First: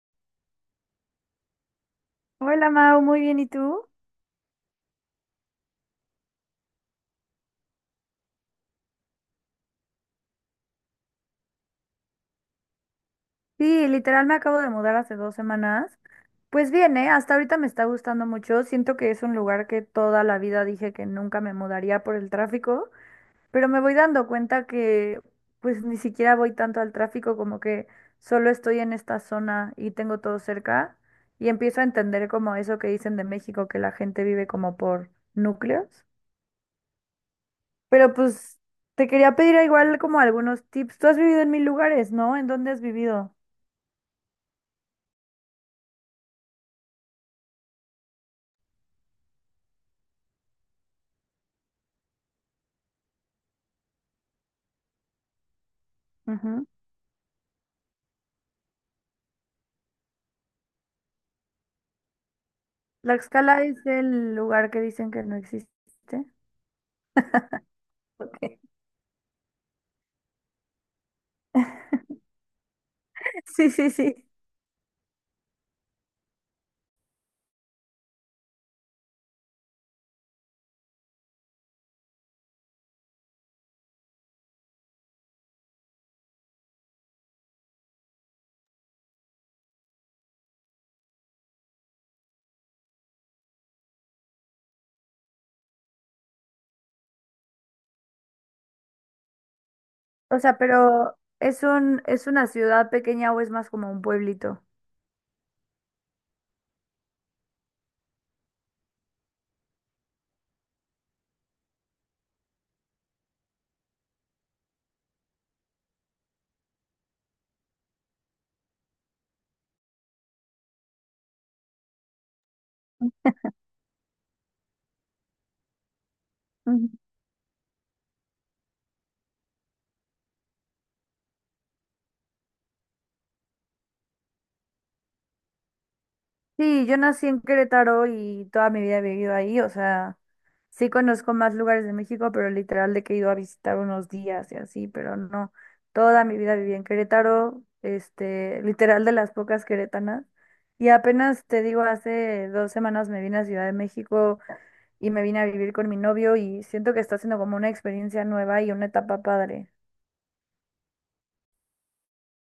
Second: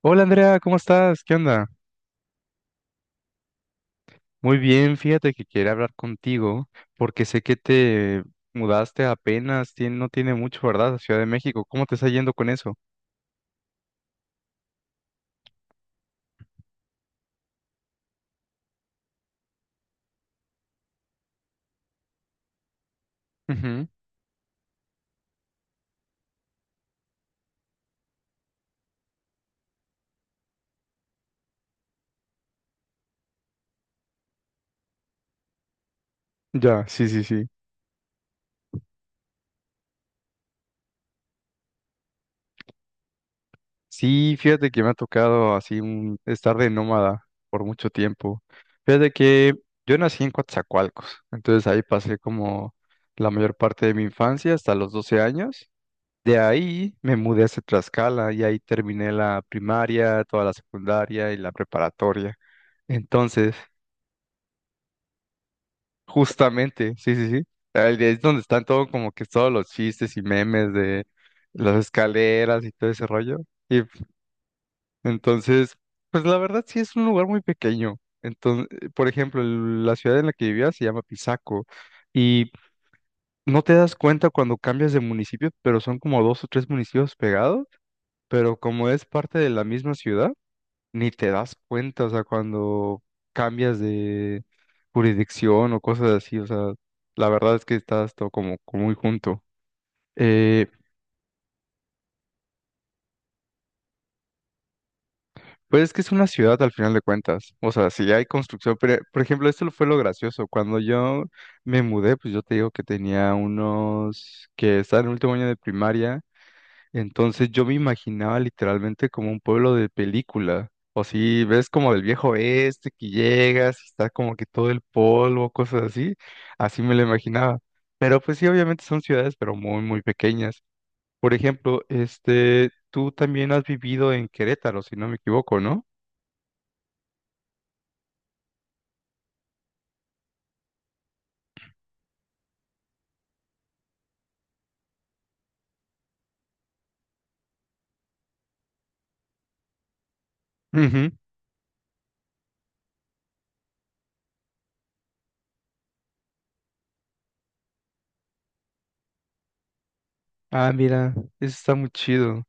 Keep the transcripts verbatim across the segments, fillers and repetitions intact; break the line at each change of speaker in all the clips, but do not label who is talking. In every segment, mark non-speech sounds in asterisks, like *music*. Hola Andrea, ¿cómo estás? ¿Qué onda?
Hola Mau, muy bien, ¿y tú?
Muy bien, fíjate que quería hablar contigo porque sé que te mudaste apenas, tien- no tiene mucho, ¿verdad? A Ciudad de México, ¿cómo te está yendo con eso?
Sí, literal me acabo de mudar hace dos semanas. Pues bien, ¿eh? Hasta ahorita me está gustando mucho. Siento que es un lugar que toda la vida dije que nunca me mudaría por el tráfico, pero me
Ujú.
voy dando cuenta que pues ni siquiera voy tanto al tráfico, como que solo estoy en esta zona y tengo todo cerca y empiezo a entender como eso que dicen de México, que la gente vive como por núcleos.
Ya, sí, sí, sí.
Pero pues te quería pedir igual como algunos tips. Tú has vivido en mil lugares, ¿no? ¿En dónde has vivido?
Sí, fíjate que me ha tocado así un, estar de nómada por mucho tiempo. Fíjate que yo nací en Coatzacoalcos, entonces ahí pasé como la mayor parte de mi infancia hasta los doce años. De
Ujú.
ahí me mudé hacia Tlaxcala y ahí terminé la primaria, toda la secundaria y la preparatoria. Entonces,
Tlaxcala es el lugar que dicen que no existe.
justamente, sí, sí, sí, ahí es donde están
*laughs*
todo como que todos los chistes y memes de las escaleras y todo ese rollo.
Sí,
Y
sí,
pues,
sí.
entonces, pues la verdad sí es un lugar muy pequeño. Entonces, por ejemplo, el- la ciudad en la que vivía se llama Pisaco y no te das cuenta cuando cambias de municipio, pero son como dos o tres municipios pegados, pero como es parte de la misma ciudad, ni te das cuenta, o sea, cuando cambias de jurisdicción o cosas así, o sea, la verdad es que estás todo como, como muy junto.
O sea,
Eh,
pero ¿es un, es una ciudad pequeña o es más como un pueblito?
pues es que es una ciudad al final de cuentas, o sea, si hay construcción, pero, por ejemplo, esto fue lo gracioso, cuando yo me mudé, pues yo te digo que tenía unos, que estaba en el último año de primaria. Entonces yo me imaginaba literalmente como un pueblo de película. O si ves como del viejo oeste que llegas, está como que todo el polvo, cosas así. Así
Ujú.
me lo imaginaba. Pero pues sí, obviamente son ciudades, pero muy, muy pequeñas. Por ejemplo, este, tú también has vivido en Querétaro, si no me equivoco, ¿no?
Sí, yo nací en Querétaro y toda mi vida he vivido ahí, o sea, sí conozco más lugares de México, pero literal de que he ido a visitar unos días y así, pero no, toda mi vida viví en Querétaro, este, literal de las pocas queretanas, y
Ujú.
apenas te digo, hace dos semanas me vine a Ciudad de México y me vine a vivir con mi novio y siento que está siendo como una experiencia nueva y una etapa padre.
Ah, mira, eso está muy chido.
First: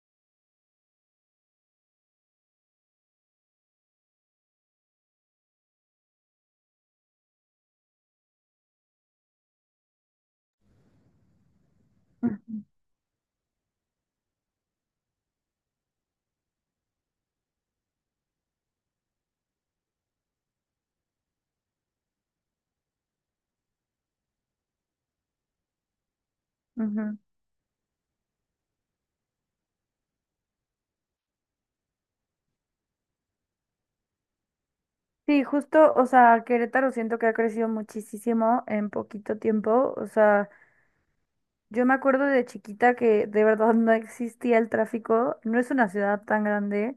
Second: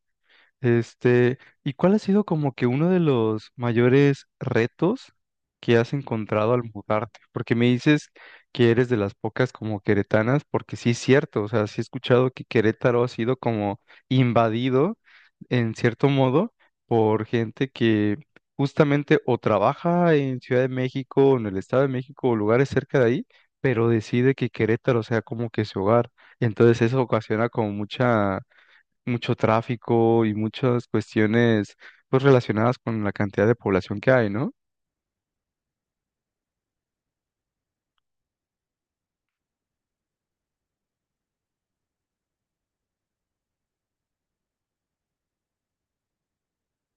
Este, ¿y cuál ha sido como que uno de los mayores retos que has encontrado al mudarte? Porque me dices que eres de las pocas como queretanas, porque sí es cierto, o sea, sí he escuchado que
Ujú,
Querétaro ha sido como invadido en cierto modo por gente que justamente o trabaja en Ciudad de México, o en el Estado de México o lugares cerca de ahí, pero decide que Querétaro sea como que su hogar. Entonces eso
ujú.
ocasiona como mucha mucho tráfico y muchas cuestiones pues relacionadas con la cantidad de población que hay, ¿no?
Sí, justo, o sea, Querétaro siento que ha crecido muchísimo en poquito tiempo. O sea, yo me acuerdo de chiquita que de verdad no existía el tráfico, no es una ciudad tan grande.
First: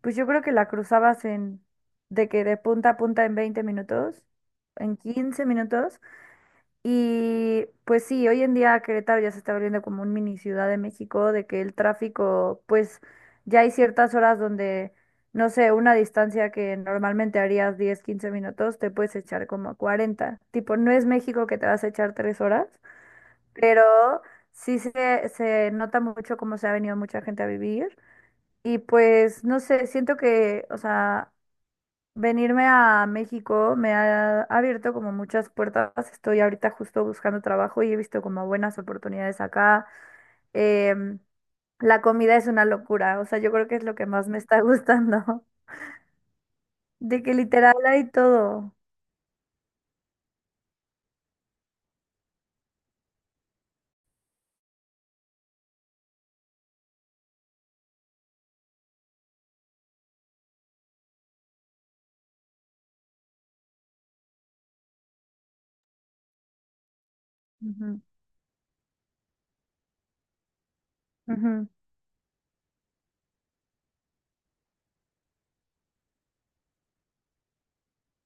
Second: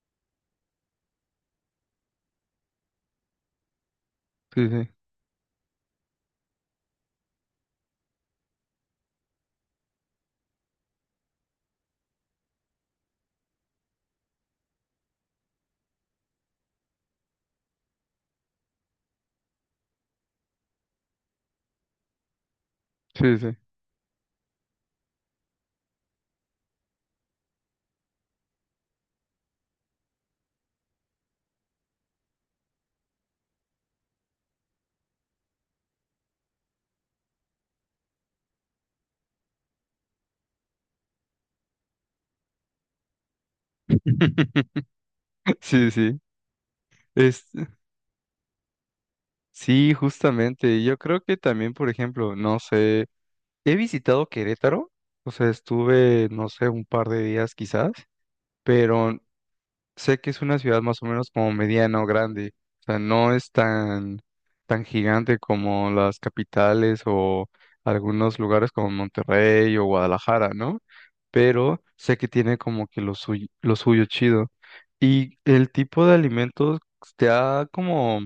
Pues yo creo que la cruzabas en, de que de punta a punta en veinte minutos,
Sí,
en quince minutos. Y pues sí, hoy en día Querétaro ya se está volviendo como un mini Ciudad de México, de que el tráfico, pues ya hay ciertas horas donde, no sé, una distancia que normalmente harías diez quince minutos, te puedes echar como cuarenta. Tipo, no es México que te vas a echar tres horas,
sí, sí, sí.
pero sí se, se nota mucho cómo se ha venido mucha gente a vivir. Y pues, no sé, siento que, o sea. Venirme a México me ha abierto como muchas puertas. Estoy ahorita justo buscando trabajo y he visto como buenas oportunidades acá. Em, la comida es una locura, o sea, yo creo que es lo que más me está
*laughs*
gustando,
Sí, sí.
*laughs* de que
Es,
literal hay todo.
sí, justamente. Yo creo que también, por ejemplo, no sé, he visitado Querétaro, o sea, estuve, no sé, un par de días quizás, pero sé que es una ciudad más o menos como mediana o grande, o sea, no es tan, tan gigante como las capitales o
Ujú,
algunos lugares como Monterrey o Guadalajara, ¿no?
ujú.
Pero sé que tiene como que lo suyo, lo suyo chido. Y el tipo de alimentos te ha como,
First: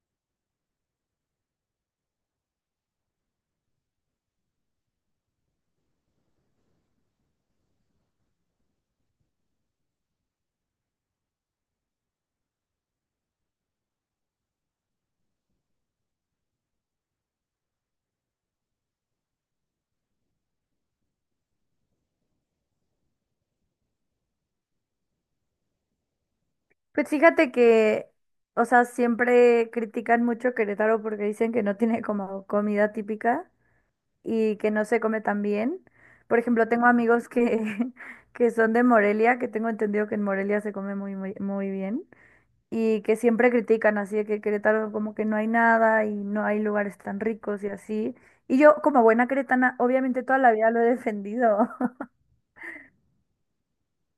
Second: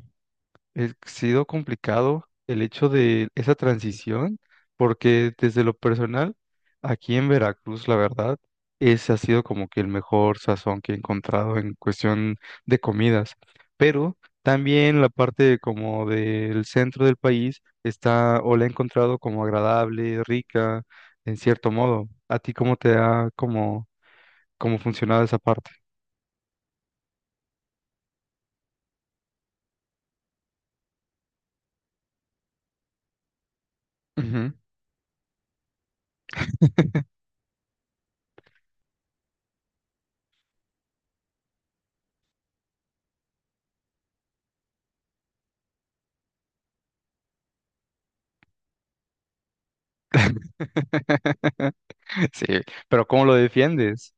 ha sido complicado el hecho de esa transición, porque desde lo personal, aquí en Veracruz, la verdad, ese ha sido como que el mejor sazón que he encontrado en cuestión de comidas. Pero también la parte como del centro del país está o la he encontrado como agradable, rica, en cierto modo. ¿A ti cómo te ha como, cómo funcionado esa parte?
Pues fíjate que, o sea, siempre critican mucho Querétaro porque dicen que no tiene como comida típica.
Ujú.
y que no se come tan bien. Por ejemplo, tengo
*laughs*
amigos que, *laughs* que son de Morelia, que tengo entendido que en Morelia se come muy, muy, muy bien y que siempre critican así de que Querétaro como que no hay nada y no hay lugares tan ricos y así. Y yo como buena queretana, obviamente toda la vida lo he defendido.
*laughs*
*laughs*
Sí, pero ¿cómo lo defiendes?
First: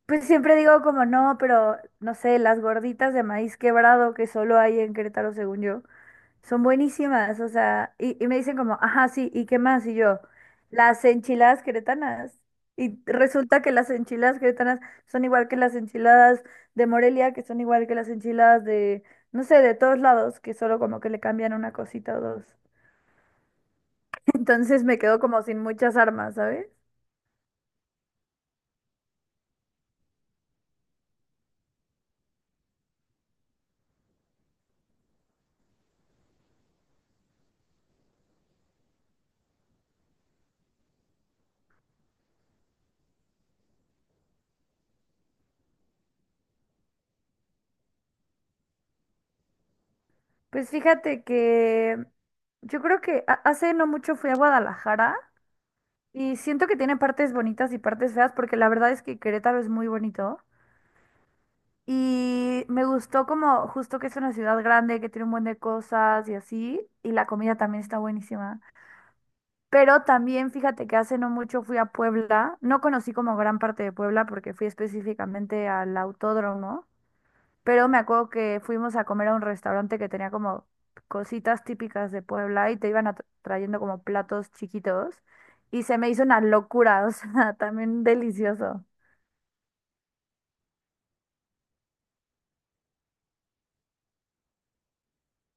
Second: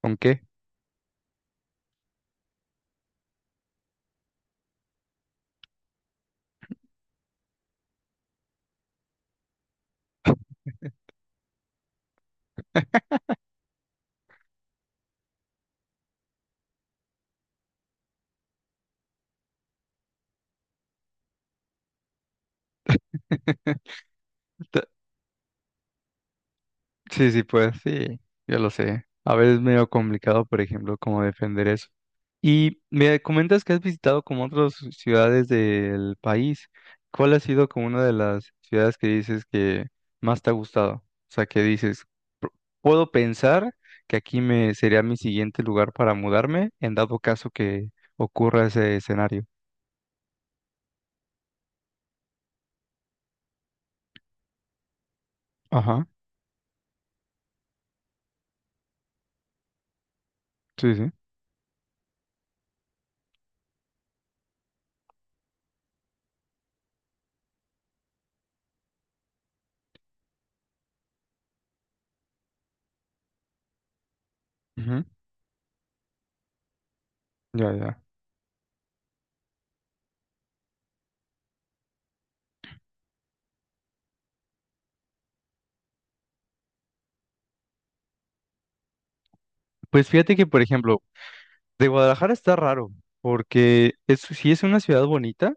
¿Con
Pues
qué?
siempre digo como no, pero no sé, las gorditas de maíz quebrado que solo hay en Querétaro según yo. Son buenísimas, o sea, y, y me dicen como, ajá, sí, ¿y qué más? Y yo, las enchiladas queretanas. Y resulta que las enchiladas queretanas son igual que las enchiladas de Morelia, que son igual que las enchiladas de, no sé, de todos lados, que solo como que le cambian una cosita o dos. *laughs*
*laughs*
Entonces
Ta-
me quedo como sin muchas armas, ¿sabes?
Sí, sí, pues sí, yo lo sé. A veces es medio complicado, por ejemplo, cómo defender eso. Y me comentas que has visitado como otras ciudades del país. ¿Cuál ha sido como una de las ciudades que dices que más te ha gustado? O sea, que dices, "P- puedo pensar que aquí me sería mi siguiente lugar para mudarme en dado caso que ocurra ese escenario".
Pues fíjate que yo creo que ha- hace no mucho fui a Guadalajara
Ajá,
y siento que tiene partes bonitas y partes feas, porque la verdad es que Querétaro es muy bonito.
sí, sí.
Y me gustó como justo que es una ciudad grande, que tiene un buen de cosas y así, y la comida también está buenísima. Pero también fíjate que hace no mucho fui a Puebla, no conocí como gran parte de Puebla porque fui
Ujú.
específicamente al autódromo,
Ya,
pero me
ya.
acuerdo que fuimos a comer a un restaurante que tenía como cositas típicas de Puebla y te iban a- trayendo como platos chiquitos y se me hizo una locura, *laughs* o sea, también delicioso.
Pues fíjate que, por ejemplo, de Guadalajara está raro, porque es, sí es una ciudad bonita,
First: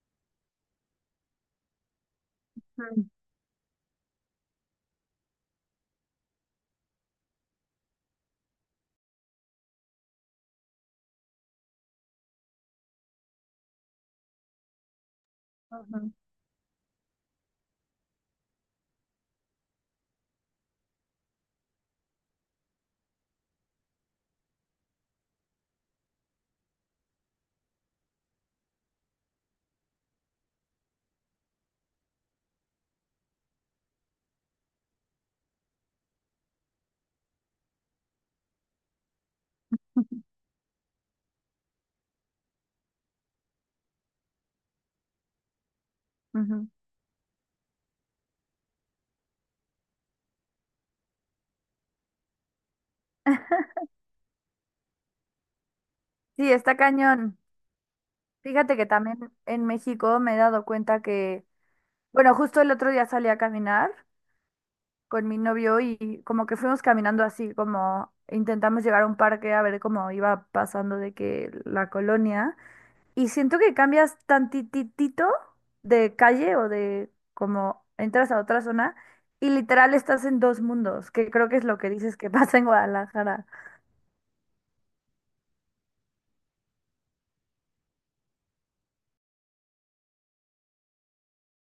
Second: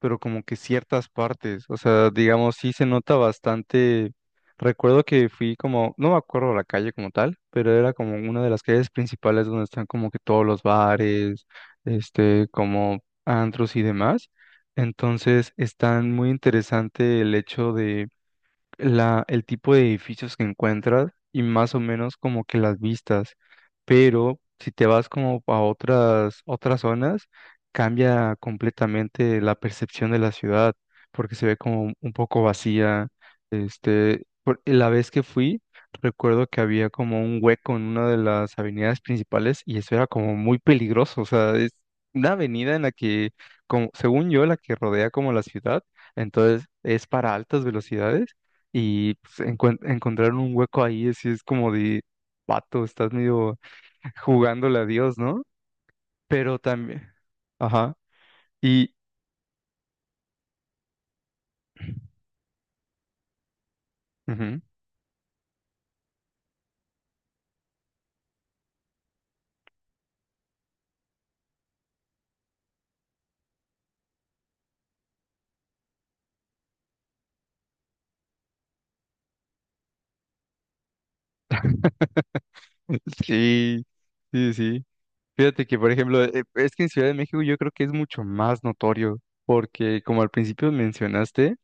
pero como que ciertas partes, o sea, digamos, sí se
Mm,
nota bastante. Recuerdo que fui como, no me acuerdo la calle como tal, pero era como una de las calles principales donde están como que todos los bares, este, como antros y demás. Entonces, está
ujú.
muy interesante el hecho de la, el tipo de edificios que encuentras y más o menos como que las vistas, pero si te vas como a otras, otras zonas, cambia completamente la percepción de la ciudad, porque se ve como un poco vacía. Este, por- la vez que fui, recuerdo que había como un hueco en una de las avenidas principales y eso era como
*laughs*
muy peligroso, o sea, es una avenida en la que, como, según yo, la que rodea como la ciudad, entonces
Ujú.
es para altas velocidades y pues, encuent- encontraron un hueco ahí, así es como de, vato, estás medio *laughs* jugándole a Dios, ¿no?
Sí,
Pero
está
también,
cañón.
ajá,
Fíjate que
y,
también en México me he dado cuenta que,
*clears throat*
bueno, justo el otro día salí a caminar
ujú,
con mi novio y como que fuimos caminando así, como intentamos llegar a un parque a ver cómo iba pasando de que la colonia. Y siento que cambias tantitito de calle o de como entras a otra zona y literal estás en dos mundos, que creo que es lo que dices que *laughs* pasa en Guadalajara.
sí, sí, sí. Fíjate que, por ejemplo, eh, es que en Ciudad de México yo creo que es mucho más notorio, porque como al principio mencionaste,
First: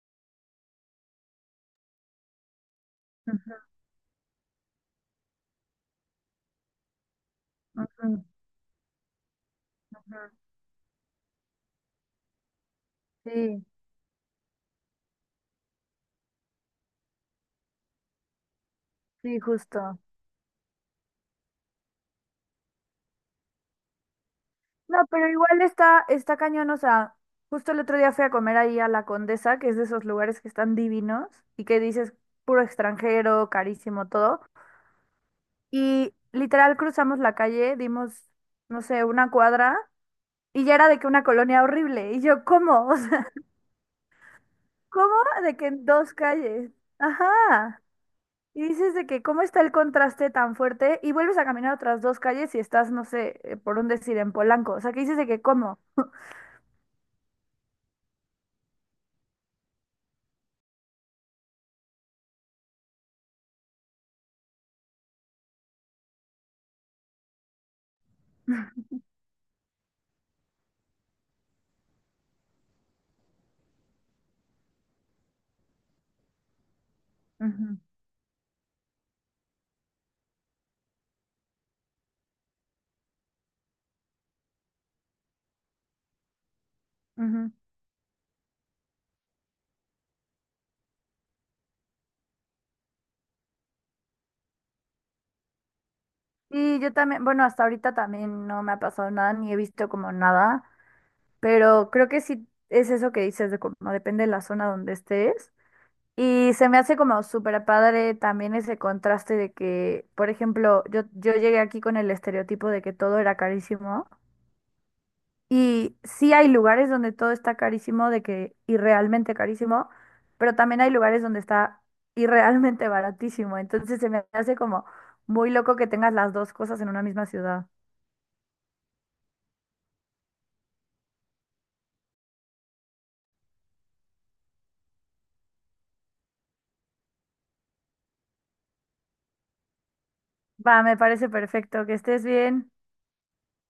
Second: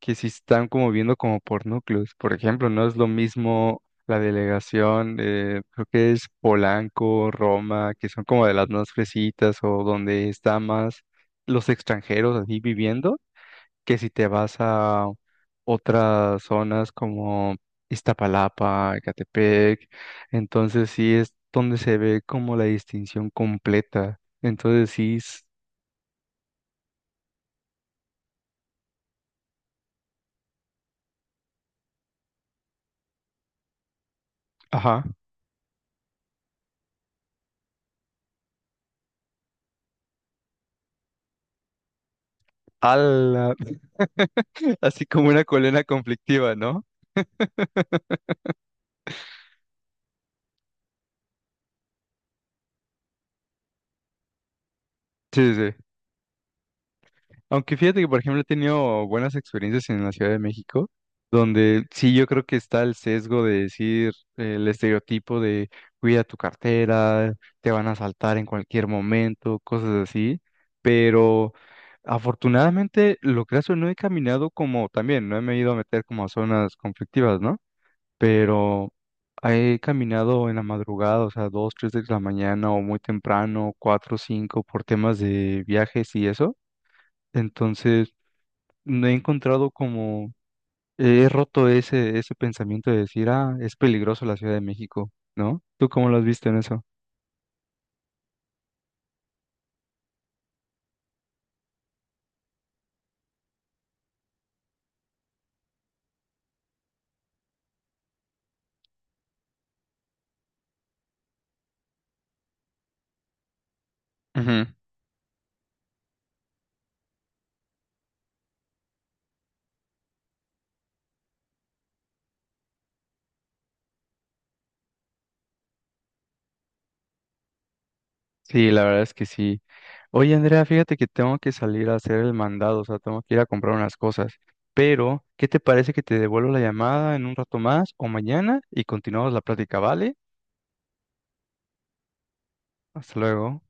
que sí están como viendo como por núcleos. Por ejemplo, no es lo
Ujú,
mismo la delegación, eh, creo que es Polanco, Roma, que
ujú,
son como de las más fresitas o
ujú.
donde está más los extranjeros así viviendo,
Sí,
que si te vas a otras zonas como Iztapalapa,
sí,
Ecatepec.
justo.
Entonces sí es donde se ve como la distinción completa. Entonces
No,
sí,
pero
es-
igual está, está cañón, o sea, justo el otro día fui a comer ahí a La Condesa, que es de esos lugares que están divinos y que dices puro extranjero, carísimo, todo.
ajá.
Y literal cruzamos la calle, dimos, no sé, una cuadra y ya era de que una colonia horrible. Y yo, ¿cómo? *laughs* O sea,
Ala, *laughs* así
¿cómo
como una
de que
colena
en dos
conflictiva,
calles?
¿no?
Ajá. Y dices de que cómo está el contraste tan fuerte y vuelves a caminar otras dos calles y estás, no sé, eh, por un decir, en Polanco. O sea, que dices de que
Sí, sí. Sí.
cómo.
Aunque fíjate que, por ejemplo, he tenido buenas experiencias en la Ciudad de México, donde sí yo creo que está el sesgo de decir, eh, el estereotipo de cuida tu cartera, te van a asaltar en cualquier momento, cosas así. Pero afortunadamente, lo que hace, no he caminado como también, no me he ido a meter como a zonas conflictivas, ¿no?
Ujú,
Pero he caminado en la madrugada, o sea, dos, tres de la mañana o muy temprano, cuatro, cinco, por temas de viajes y eso.
ujú.
Entonces, no he encontrado como, he roto ese, ese pensamiento de decir, ah, es peligroso la Ciudad de México, ¿no? ¿Tú cómo lo has visto en
Y
eso?
yo también, bueno, hasta ahorita también no me ha pasado nada, ni he visto como nada, pero creo que sí es eso que dices de como depende de la zona donde estés. Y se me hace como súper padre también ese contraste de que, por ejemplo, yo, yo llegué aquí con el estereotipo de que todo era carísimo.
Ujú.
Y sí hay lugares donde todo está carísimo, de que irrealmente carísimo, pero también hay lugares donde está irrealmente baratísimo. Entonces se me hace como muy loco que tengas las dos cosas en una misma ciudad.
Sí, la verdad es que sí. Oye, Andrea, fíjate que tengo que salir a hacer el mandado, o sea, tengo que ir a comprar unas cosas. Pero, ¿qué te parece que te devuelvo la llamada en un rato más o mañana y continuamos la plática, ¿vale?
Va, me parece perfecto. Que estés bien.
Hasta luego.